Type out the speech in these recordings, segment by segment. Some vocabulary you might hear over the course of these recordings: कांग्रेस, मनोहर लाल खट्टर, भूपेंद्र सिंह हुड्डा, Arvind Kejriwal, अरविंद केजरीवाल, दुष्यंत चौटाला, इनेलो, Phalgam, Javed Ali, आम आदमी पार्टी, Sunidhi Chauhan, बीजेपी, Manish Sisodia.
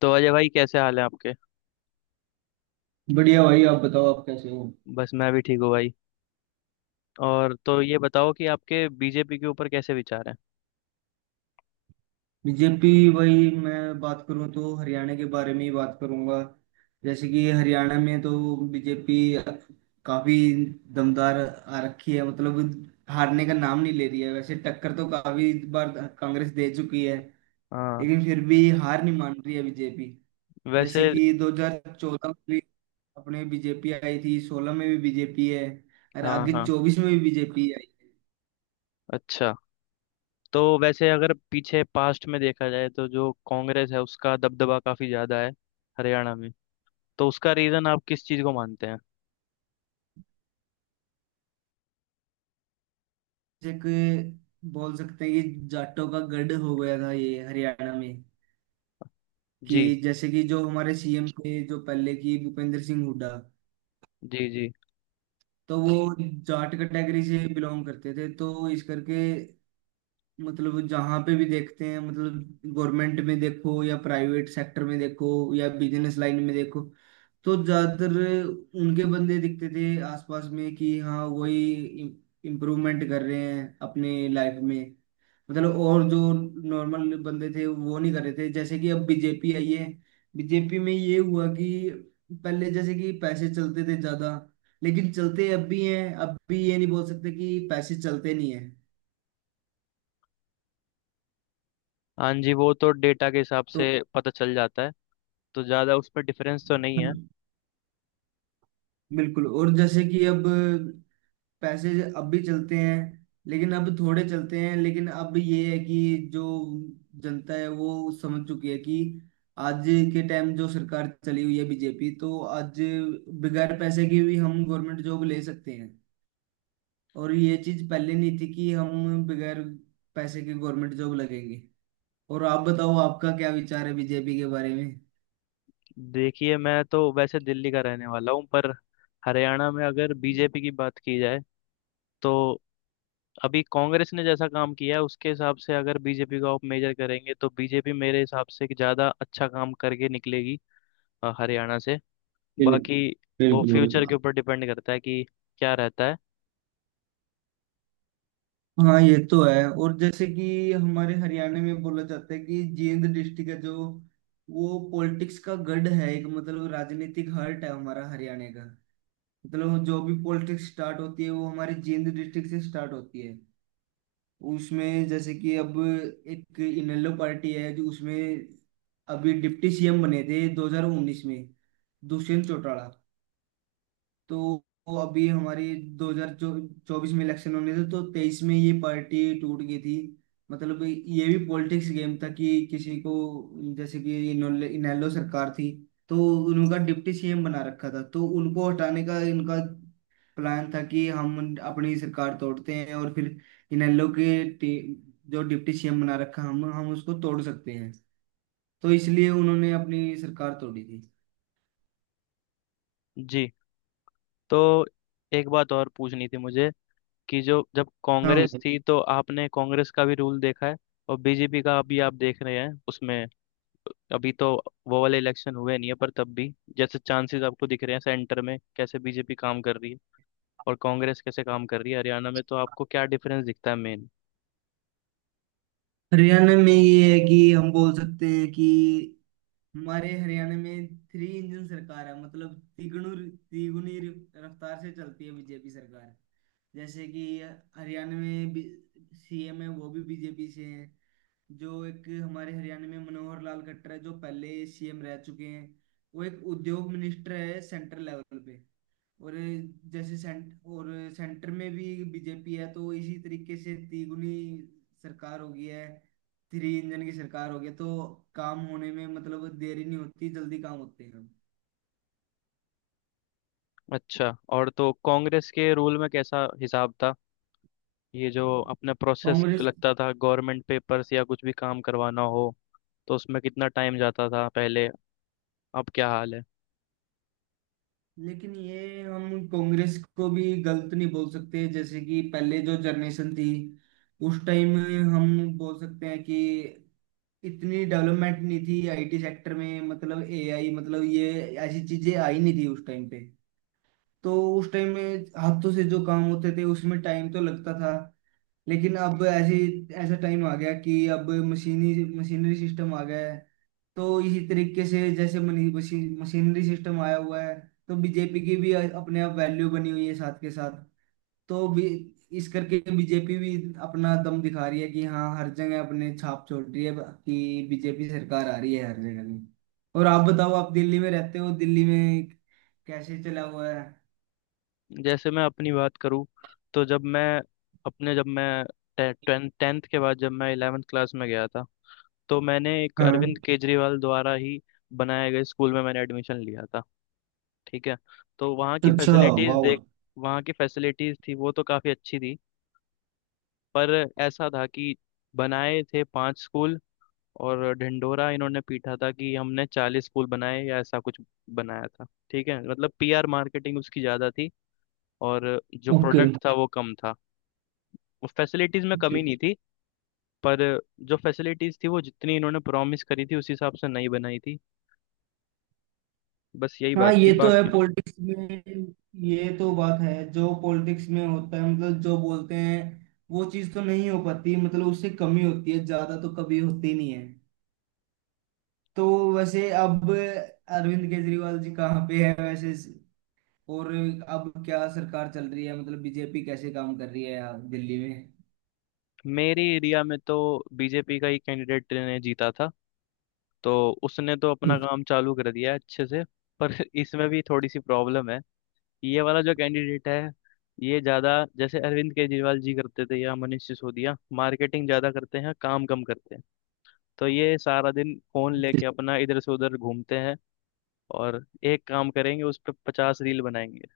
तो अजय भाई, कैसे हाल है आपके? बढ़िया भाई, आप बताओ, आप कैसे हो। बस मैं भी ठीक हूँ भाई। और तो ये बताओ कि आपके बीजेपी के ऊपर कैसे विचार हैं? बीजेपी। वही, मैं बात करूं तो हरियाणा के बारे में ही बात करूंगा। जैसे कि हरियाणा में तो बीजेपी काफी दमदार आ रखी है, मतलब हारने का नाम नहीं ले रही है। वैसे टक्कर तो काफी बार कांग्रेस दे चुकी है, हाँ। लेकिन फिर भी हार नहीं मान रही है बीजेपी। जैसे वैसे। कि 2014 में भी अपने बीजेपी आई थी, 16 में भी बीजेपी है, और हाँ आगे हाँ। 24 में भी बीजेपी है। अच्छा। तो वैसे अगर पीछे पास्ट में देखा जाए तो जो कांग्रेस है उसका दबदबा काफी ज्यादा है हरियाणा में। तो उसका रीजन आप किस चीज को मानते हैं? जैसे कि बोल सकते हैं कि जाटों का गढ़ हो गया था ये हरियाणा में। कि जी जैसे कि जो हमारे सीएम थे, जो पहले की, भूपेंद्र सिंह हुड्डा, जी। जी। तो वो जाट कैटेगरी से बिलोंग करते थे, तो इस करके मतलब जहाँ पे भी देखते हैं, मतलब गवर्नमेंट में देखो या प्राइवेट सेक्टर में देखो या बिजनेस लाइन में देखो, तो ज्यादातर उनके बंदे दिखते थे आसपास में। कि हाँ, वही इम्प्रूवमेंट कर रहे हैं अपने लाइफ में। मतलब, और जो नॉर्मल बंदे थे वो नहीं कर रहे थे। जैसे कि अब बीजेपी आई है, बीजेपी में ये हुआ कि पहले जैसे कि पैसे चलते थे ज्यादा, लेकिन चलते अब भी हैं। अब भी ये नहीं बोल सकते कि पैसे चलते नहीं है हाँ जी। वो तो डेटा के हिसाब से तो। पता चल जाता है। तो ज्यादा उस पर डिफरेंस तो नहीं है। बिल्कुल। और जैसे कि अब पैसे अब भी चलते हैं, लेकिन अब थोड़े चलते हैं। लेकिन अब ये है कि जो जनता है वो समझ चुकी है कि आज के टाइम जो सरकार चली हुई है बीजेपी, तो आज बगैर पैसे की भी हम गवर्नमेंट जॉब ले सकते हैं। और ये चीज पहले नहीं थी कि हम बगैर पैसे के गवर्नमेंट जॉब लगेंगे। और आप बताओ, आपका क्या विचार है बीजेपी के बारे में। देखिए, मैं तो वैसे दिल्ली का रहने वाला हूँ, पर हरियाणा में अगर बीजेपी की बात की जाए तो अभी कांग्रेस ने जैसा काम किया है उसके हिसाब से अगर बीजेपी का आप मेजर करेंगे तो बीजेपी मेरे हिसाब से कि ज्यादा अच्छा काम करके निकलेगी, हरियाणा से। बिल्कुल। बाकी वो फ्यूचर के बिल्कुल। ऊपर डिपेंड करता है कि क्या रहता है। हाँ, ये तो है। और जैसे कि हमारे हरियाणा में बोला जाता है कि जींद डिस्ट्रिक्ट है जो, वो पॉलिटिक्स का गढ़ है एक, मतलब राजनीतिक हर्ट है हमारा हरियाणा का। मतलब जो भी पॉलिटिक्स स्टार्ट होती है वो हमारे जींद डिस्ट्रिक्ट से स्टार्ट होती है। उसमें जैसे कि अब एक इनेलो पार्टी है जो, उसमें अभी डिप्टी सीएम बने थे 2019 में, दुष्यंत चौटाला। तो वो अभी हमारी 2024 में इलेक्शन होने थे तो 23 में ये पार्टी टूट गई थी। मतलब ये भी पॉलिटिक्स गेम था कि किसी को, जैसे कि इनेलो सरकार थी, तो उनका डिप्टी सीएम बना रखा था, तो उनको हटाने का इनका प्लान था कि हम अपनी सरकार तोड़ते हैं, और फिर इनेलो के टी- जो डिप्टी सीएम बना रखा, हम उसको तोड़ सकते हैं। तो इसलिए उन्होंने अपनी सरकार तोड़ी थी। जी। तो एक बात और पूछनी थी मुझे कि जो जब हाँ। कांग्रेस थी तो आपने कांग्रेस का भी रूल देखा है और बीजेपी का अभी आप देख रहे हैं। उसमें अभी तो वो वाले इलेक्शन हुए नहीं है, पर तब भी जैसे चांसेस आपको दिख रहे हैं सेंटर में कैसे बीजेपी काम कर रही है और कांग्रेस कैसे काम कर रही है हरियाणा में, तो आपको क्या डिफरेंस दिखता है मेन? हरियाणा में ये है कि हम बोल सकते हैं कि हमारे हरियाणा में थ्री इंजन सरकार है, मतलब तिगुनी तिगुनी रफ्तार से चलती है बीजेपी सरकार। जैसे कि हरियाणा में सीएम है वो भी बीजेपी से हैं, जो एक हमारे हरियाणा में मनोहर लाल खट्टर है जो पहले सीएम रह चुके हैं, वो एक उद्योग मिनिस्टर है सेंट्रल लेवल पे, और जैसे सेंटर में भी बीजेपी है, तो इसी तरीके से तिगुनी सरकार हो गई है। थ्री इंजन की सरकार हो गई है, तो काम होने में मतलब देरी नहीं होती, जल्दी काम होते हैं। अच्छा, और तो कांग्रेस के रूल में कैसा हिसाब था? ये जो अपना प्रोसेस कांग्रेस लगता था, गवर्नमेंट पेपर्स या कुछ भी काम करवाना हो, तो उसमें कितना टाइम जाता था पहले? अब क्या हाल है? लेकिन ये हम कांग्रेस को भी गलत नहीं बोल सकते। जैसे कि पहले जो जनरेशन थी, उस टाइम, हम बोल सकते हैं कि इतनी डेवलपमेंट नहीं थी आईटी सेक्टर में, मतलब एआई, मतलब ये ऐसी चीजें आई नहीं थी उस टाइम पे। तो उस टाइम में हाथों से जो काम होते थे, उसमें टाइम तो लगता था। लेकिन अब ऐसे ऐसा टाइम आ गया कि अब मशीनी मशीनरी सिस्टम आ गया है। तो इसी तरीके से जैसे मनी- मशीन मशीनरी सिस्टम आया हुआ है, तो बीजेपी की भी अपने आप वैल्यू बनी हुई है साथ के साथ, तो भी इस करके बीजेपी भी अपना दम दिखा रही है कि हाँ हर जगह अपने छाप छोड़ रही है, कि बीजेपी सरकार आ रही है हर जगह में। और आप बताओ, आप दिल्ली में रहते हो, दिल्ली में कैसे चला हुआ है। जैसे मैं अपनी बात करूँ, तो जब मैं टेंथ टेंथ के बाद जब मैं 11th क्लास में गया था, तो मैंने एक हाँ। अरविंद केजरीवाल द्वारा ही बनाए गए स्कूल में मैंने एडमिशन लिया था। ठीक है। तो वहाँ की अच्छा। फैसिलिटीज वाह। देख वहाँ की फैसिलिटीज थी वो तो काफ़ी अच्छी थी। पर ऐसा था कि बनाए थे पांच स्कूल और ढिंढोरा इन्होंने पीटा था कि हमने 40 स्कूल बनाए या ऐसा कुछ बनाया था। ठीक है, मतलब पीआर मार्केटिंग उसकी ज़्यादा थी और जो ओके। प्रोडक्ट था वो कम था। उस फैसिलिटीज़ में कमी नहीं थी, पर जो फैसिलिटीज़ थी वो जितनी इन्होंने प्रॉमिस करी थी उस हिसाब से नहीं बनाई थी। बस यही हाँ, बात थी ये तो है बाकी। पॉलिटिक्स में। ये तो बात है, जो पॉलिटिक्स में होता है, मतलब जो बोलते हैं वो चीज तो नहीं हो पाती, मतलब उससे कमी होती है, ज्यादा तो कभी होती नहीं है। तो वैसे अब अरविंद केजरीवाल जी कहाँ पे है वैसे, और अब क्या सरकार चल रही है, मतलब बीजेपी कैसे काम कर रही है यहाँ दिल्ली मेरे एरिया में तो बीजेपी का ही कैंडिडेट ने जीता था, तो उसने तो अपना में। काम चालू कर दिया है अच्छे से। पर इसमें भी थोड़ी सी प्रॉब्लम है। ये वाला जो कैंडिडेट है, ये ज्यादा, जैसे अरविंद केजरीवाल जी करते थे या मनीष सिसोदिया, मार्केटिंग ज्यादा करते हैं, काम कम करते हैं। तो ये सारा दिन फोन लेके अपना इधर से उधर घूमते हैं, और एक काम करेंगे उस पर 50 रील बनाएंगे।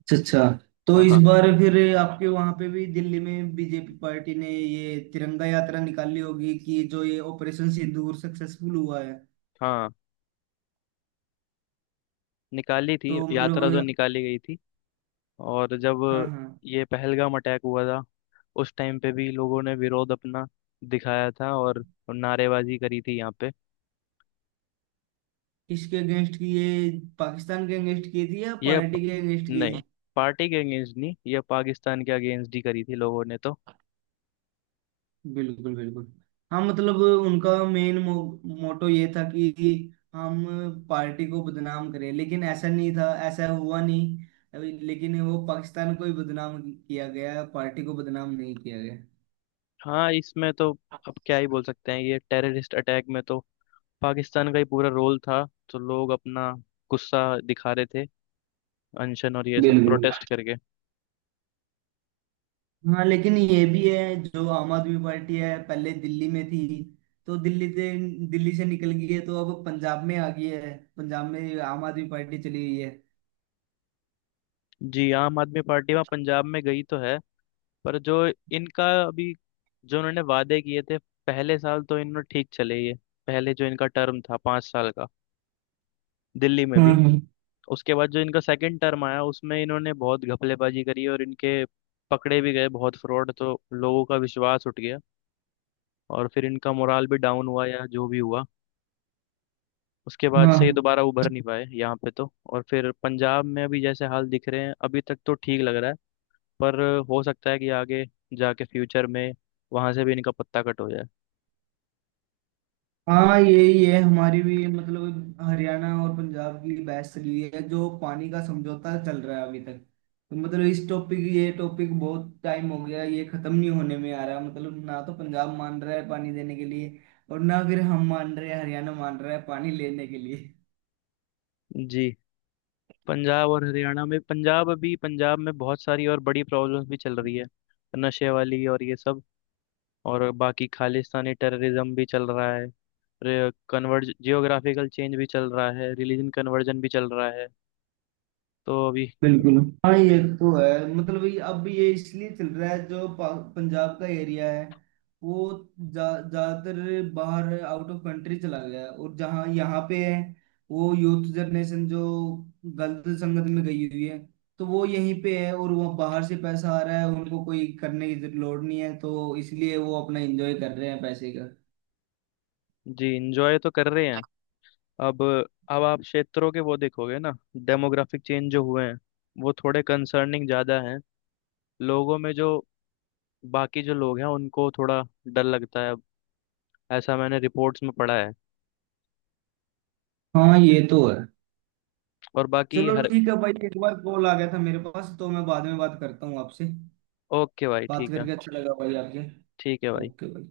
अच्छा, अच्छा। तो हाँ इस हाँ। बार फिर आपके वहां पे भी दिल्ली में बीजेपी पार्टी ने ये तिरंगा यात्रा निकाली होगी कि जो ये ऑपरेशन सिंदूर सक्सेसफुल हुआ है। हाँ, निकाली थी, तो यात्रा तो मतलब, निकाली गई थी। और जब हाँ, हाँ। ये पहलगाम अटैक हुआ था, उस टाइम पे भी लोगों ने विरोध अपना दिखाया था और नारेबाजी करी थी यहाँ पे। किसके अगेंस्ट की ये, पाकिस्तान के अगेंस्ट की थी या ये प- पार्टी के अगेंस्ट की नहीं, थी। पार्टी के अगेंस्ट नहीं, ये पाकिस्तान के अगेंस्ट ही करी थी लोगों ने तो। बिल्कुल, बिल्कुल। हाँ, मतलब उनका मेन मोटो ये था कि हम पार्टी को बदनाम करें, लेकिन ऐसा नहीं था, ऐसा हुआ नहीं। लेकिन वो पाकिस्तान को ही बदनाम किया गया, पार्टी को बदनाम नहीं किया गया। हाँ, इसमें तो अब क्या ही बोल सकते हैं, ये टेररिस्ट अटैक में तो पाकिस्तान का ही पूरा रोल था। तो लोग अपना गुस्सा दिखा रहे थे, अनशन और ये सब बिल्कुल। प्रोटेस्ट करके। हाँ, लेकिन ये भी है, जो आम आदमी पार्टी है पहले दिल्ली में थी, तो दिल्ली से निकल गई है, तो अब पंजाब में आ गई है, पंजाब में आम आदमी पार्टी चली गई है। जी, आम आदमी पार्टी वहाँ पंजाब में गई तो है, पर जो इनका अभी, जो इन्होंने वादे किए थे, पहले साल तो इन्होंने ठीक चले ये। पहले जो इनका टर्म था 5 साल का दिल्ली में भी, हम्म। उसके बाद जो इनका सेकंड टर्म आया उसमें इन्होंने बहुत घपलेबाजी करी और इनके पकड़े भी गए बहुत फ्रॉड, तो लोगों का विश्वास उठ गया और फिर इनका मोराल भी डाउन हुआ या जो भी हुआ। उसके बाद से ये हाँ, दोबारा उभर नहीं पाए यहाँ पे तो। और फिर पंजाब में अभी जैसे हाल दिख रहे हैं अभी तक तो ठीक लग रहा है, पर हो सकता है कि आगे जाके फ्यूचर में वहां से भी इनका पत्ता कट हो जाए। हाँ, यही है हमारी भी, मतलब हरियाणा और पंजाब की बहस चली हुई है जो पानी का समझौता चल रहा है अभी तक। तो मतलब इस टॉपिक, ये टॉपिक बहुत टाइम हो गया, ये खत्म नहीं होने में आ रहा, मतलब ना तो पंजाब मान रहा है पानी देने के लिए, और ना फिर हम मान रहे हैं, हरियाणा मान रहा है पानी लेने के लिए। जी। पंजाब और हरियाणा में, पंजाब, अभी पंजाब में बहुत सारी और बड़ी प्रॉब्लम्स भी चल रही है, नशे वाली और ये सब। और बाकी खालिस्तानी टेररिज्म भी चल रहा है, कन्वर्ज जियोग्राफिकल चेंज भी चल रहा है, रिलीजन कन्वर्जन भी चल रहा है, तो अभी। बिल्कुल। हाँ, ये तो है। मतलब ये अब ये इसलिए चल रहा है जो पंजाब का एरिया है, वो ज्यादातर बाहर आउट ऑफ कंट्री चला गया है, और जहाँ यहाँ पे है, वो यूथ जनरेशन जो गलत संगत में गई हुई है, तो वो यहीं पे है, और वो बाहर से पैसा आ रहा है, उनको कोई करने की लोड नहीं है, तो इसलिए वो अपना एंजॉय कर रहे हैं पैसे का। जी, इंजॉय तो कर रहे हैं। अब अब आप क्षेत्रों के वो देखोगे ना, डेमोग्राफिक चेंज जो हुए हैं वो थोड़े कंसर्निंग ज़्यादा हैं। लोगों में जो, बाकी जो लोग हैं उनको थोड़ा डर लगता है, ऐसा मैंने रिपोर्ट्स में पढ़ा है। हाँ, ये तो है। और बाकी। चलो, ठीक है भाई, एक बार कॉल आ गया था मेरे पास, तो मैं बाद में बात करता हूँ आपसे। ओके भाई बात ठीक है। करके अच्छा लगा भाई आपसे। ठीक है भाई। कर दो।